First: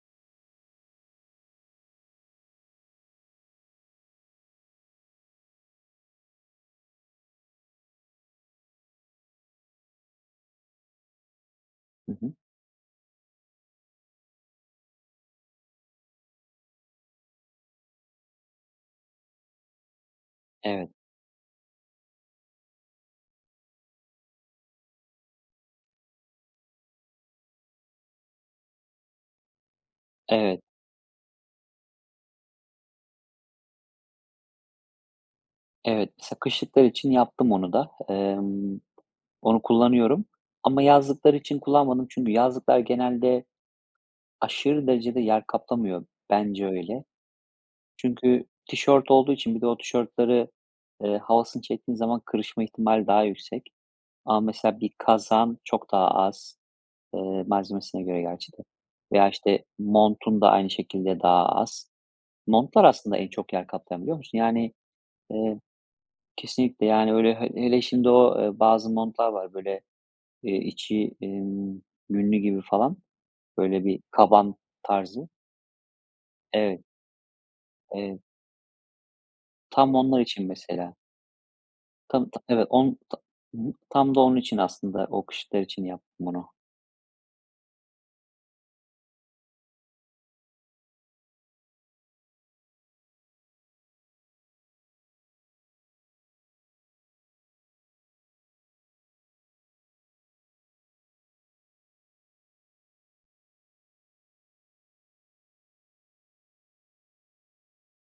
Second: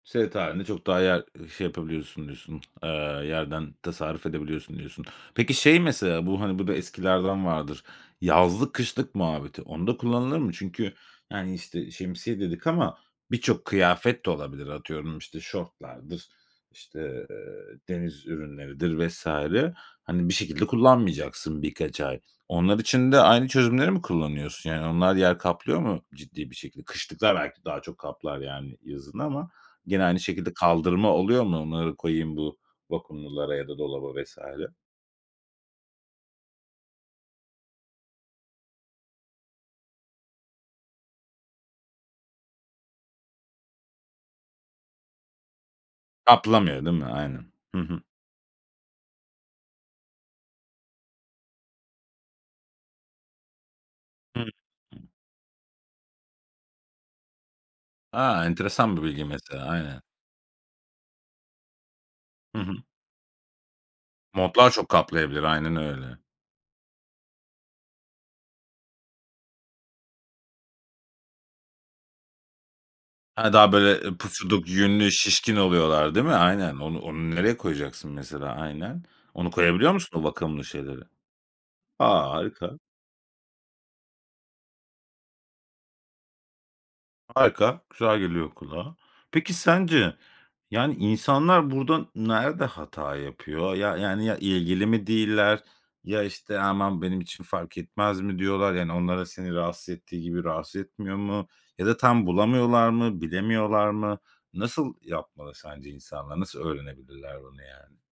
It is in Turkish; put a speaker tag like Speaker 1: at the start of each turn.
Speaker 1: Seyahat hâlinde çok daha yer, ııı, şey yapabiliyorsun diyorsun, eee, yerden tasarruf edebiliyorsun diyorsun. Peki, şey mesela bu, hani, bu da eskilerden vardır: yazlık kışlık muhabbeti. Onda kullanılır mı? Çünkü, yani, işte,
Speaker 2: Hı hı.
Speaker 1: "şemsiye" dedik ama birçok kıyafet de olabilir. Atıyorum, işte, şortlardır, işte, eee, deniz ürünleridir vs. Hani bir şekilde
Speaker 2: Evet.
Speaker 1: kullanmayacaksın birkaç ay. Onlar için de aynı çözümleri mi kullanıyorsun yani? Onlar yer kaplıyor mu ciddi bir şekilde? Kışlıklar belki daha çok kaplar, yani, yazın ama gene aynı şekilde
Speaker 2: Evet.
Speaker 1: kaldırma oluyor mu onları koyayım bu vakumlulara ya da dolaba vs.
Speaker 2: Evet. Mesela kışlıklar için yaptım onu da. Emm, onu kullanıyorum ama yazlıklar için kullanmadım. Çünkü yazlıklar genelde aşırı derecede yer kaplamıyor. Bence
Speaker 1: Kaplamıyor, değil
Speaker 2: öyle.
Speaker 1: mi? Aynen. Hı hı.
Speaker 2: Çünkü tişört olduğu için bir de o tişörtlerin, eee, havasını çektiğin zaman kırışma ihtimali daha yüksek.
Speaker 1: Hı
Speaker 2: Ama mesela bir
Speaker 1: hı.
Speaker 2: kazağın çok daha az Eee, malzemesine göre
Speaker 1: A,
Speaker 2: gerçi de
Speaker 1: enteresan bir bilgi
Speaker 2: veya, işte,
Speaker 1: mesela. Aynen.
Speaker 2: montun da aynı şekilde daha az.
Speaker 1: Hı hı.
Speaker 2: Montlar aslında en çok yer kaplayan biliyor musun?
Speaker 1: Montlar
Speaker 2: Yani,
Speaker 1: çok kaplayabilir
Speaker 2: eee
Speaker 1: aynen öyle.
Speaker 2: Kesinlikle, yani, öyle. He hele şimdi o, eee, bazı montlar var böyle, iii, içi, emm, yünlü gibi falan
Speaker 1: He, daha
Speaker 2: böyle bir
Speaker 1: böyle, eee,
Speaker 2: kaban
Speaker 1: pufuduk, yünlü,
Speaker 2: tarzı.
Speaker 1: şişkin oluyorlar, değil mi? Aynen.
Speaker 2: Evet.
Speaker 1: On onu nereye koyacaksın
Speaker 2: Evet.
Speaker 1: mesela? Aynen. Onu koyabiliyor
Speaker 2: Tam
Speaker 1: musun
Speaker 2: onlar
Speaker 1: o
Speaker 2: için
Speaker 1: vakumlu
Speaker 2: mesela.
Speaker 1: şeylere? A,
Speaker 2: Tam ta Evet.
Speaker 1: harika.
Speaker 2: On tam Hı hı. Tam da onun için aslında o kışlıklar için yaptım bunu.
Speaker 1: Harika, güzel geliyor kulağa. Peki, sence, yani, insanlar burada nerede hata yapıyor? Ya yani, ya, ilgili mi değiller, ya işte aman benim için fark etmez mi diyorlar, yani onları seni rahatsız ettiği gibi rahatsız etmiyor mu? Ya da tam bulamıyorlar mı, bilemiyorlar mı? Nasıl yapmalı sence insanlar? Nasıl öğrenebilirler bunu yani?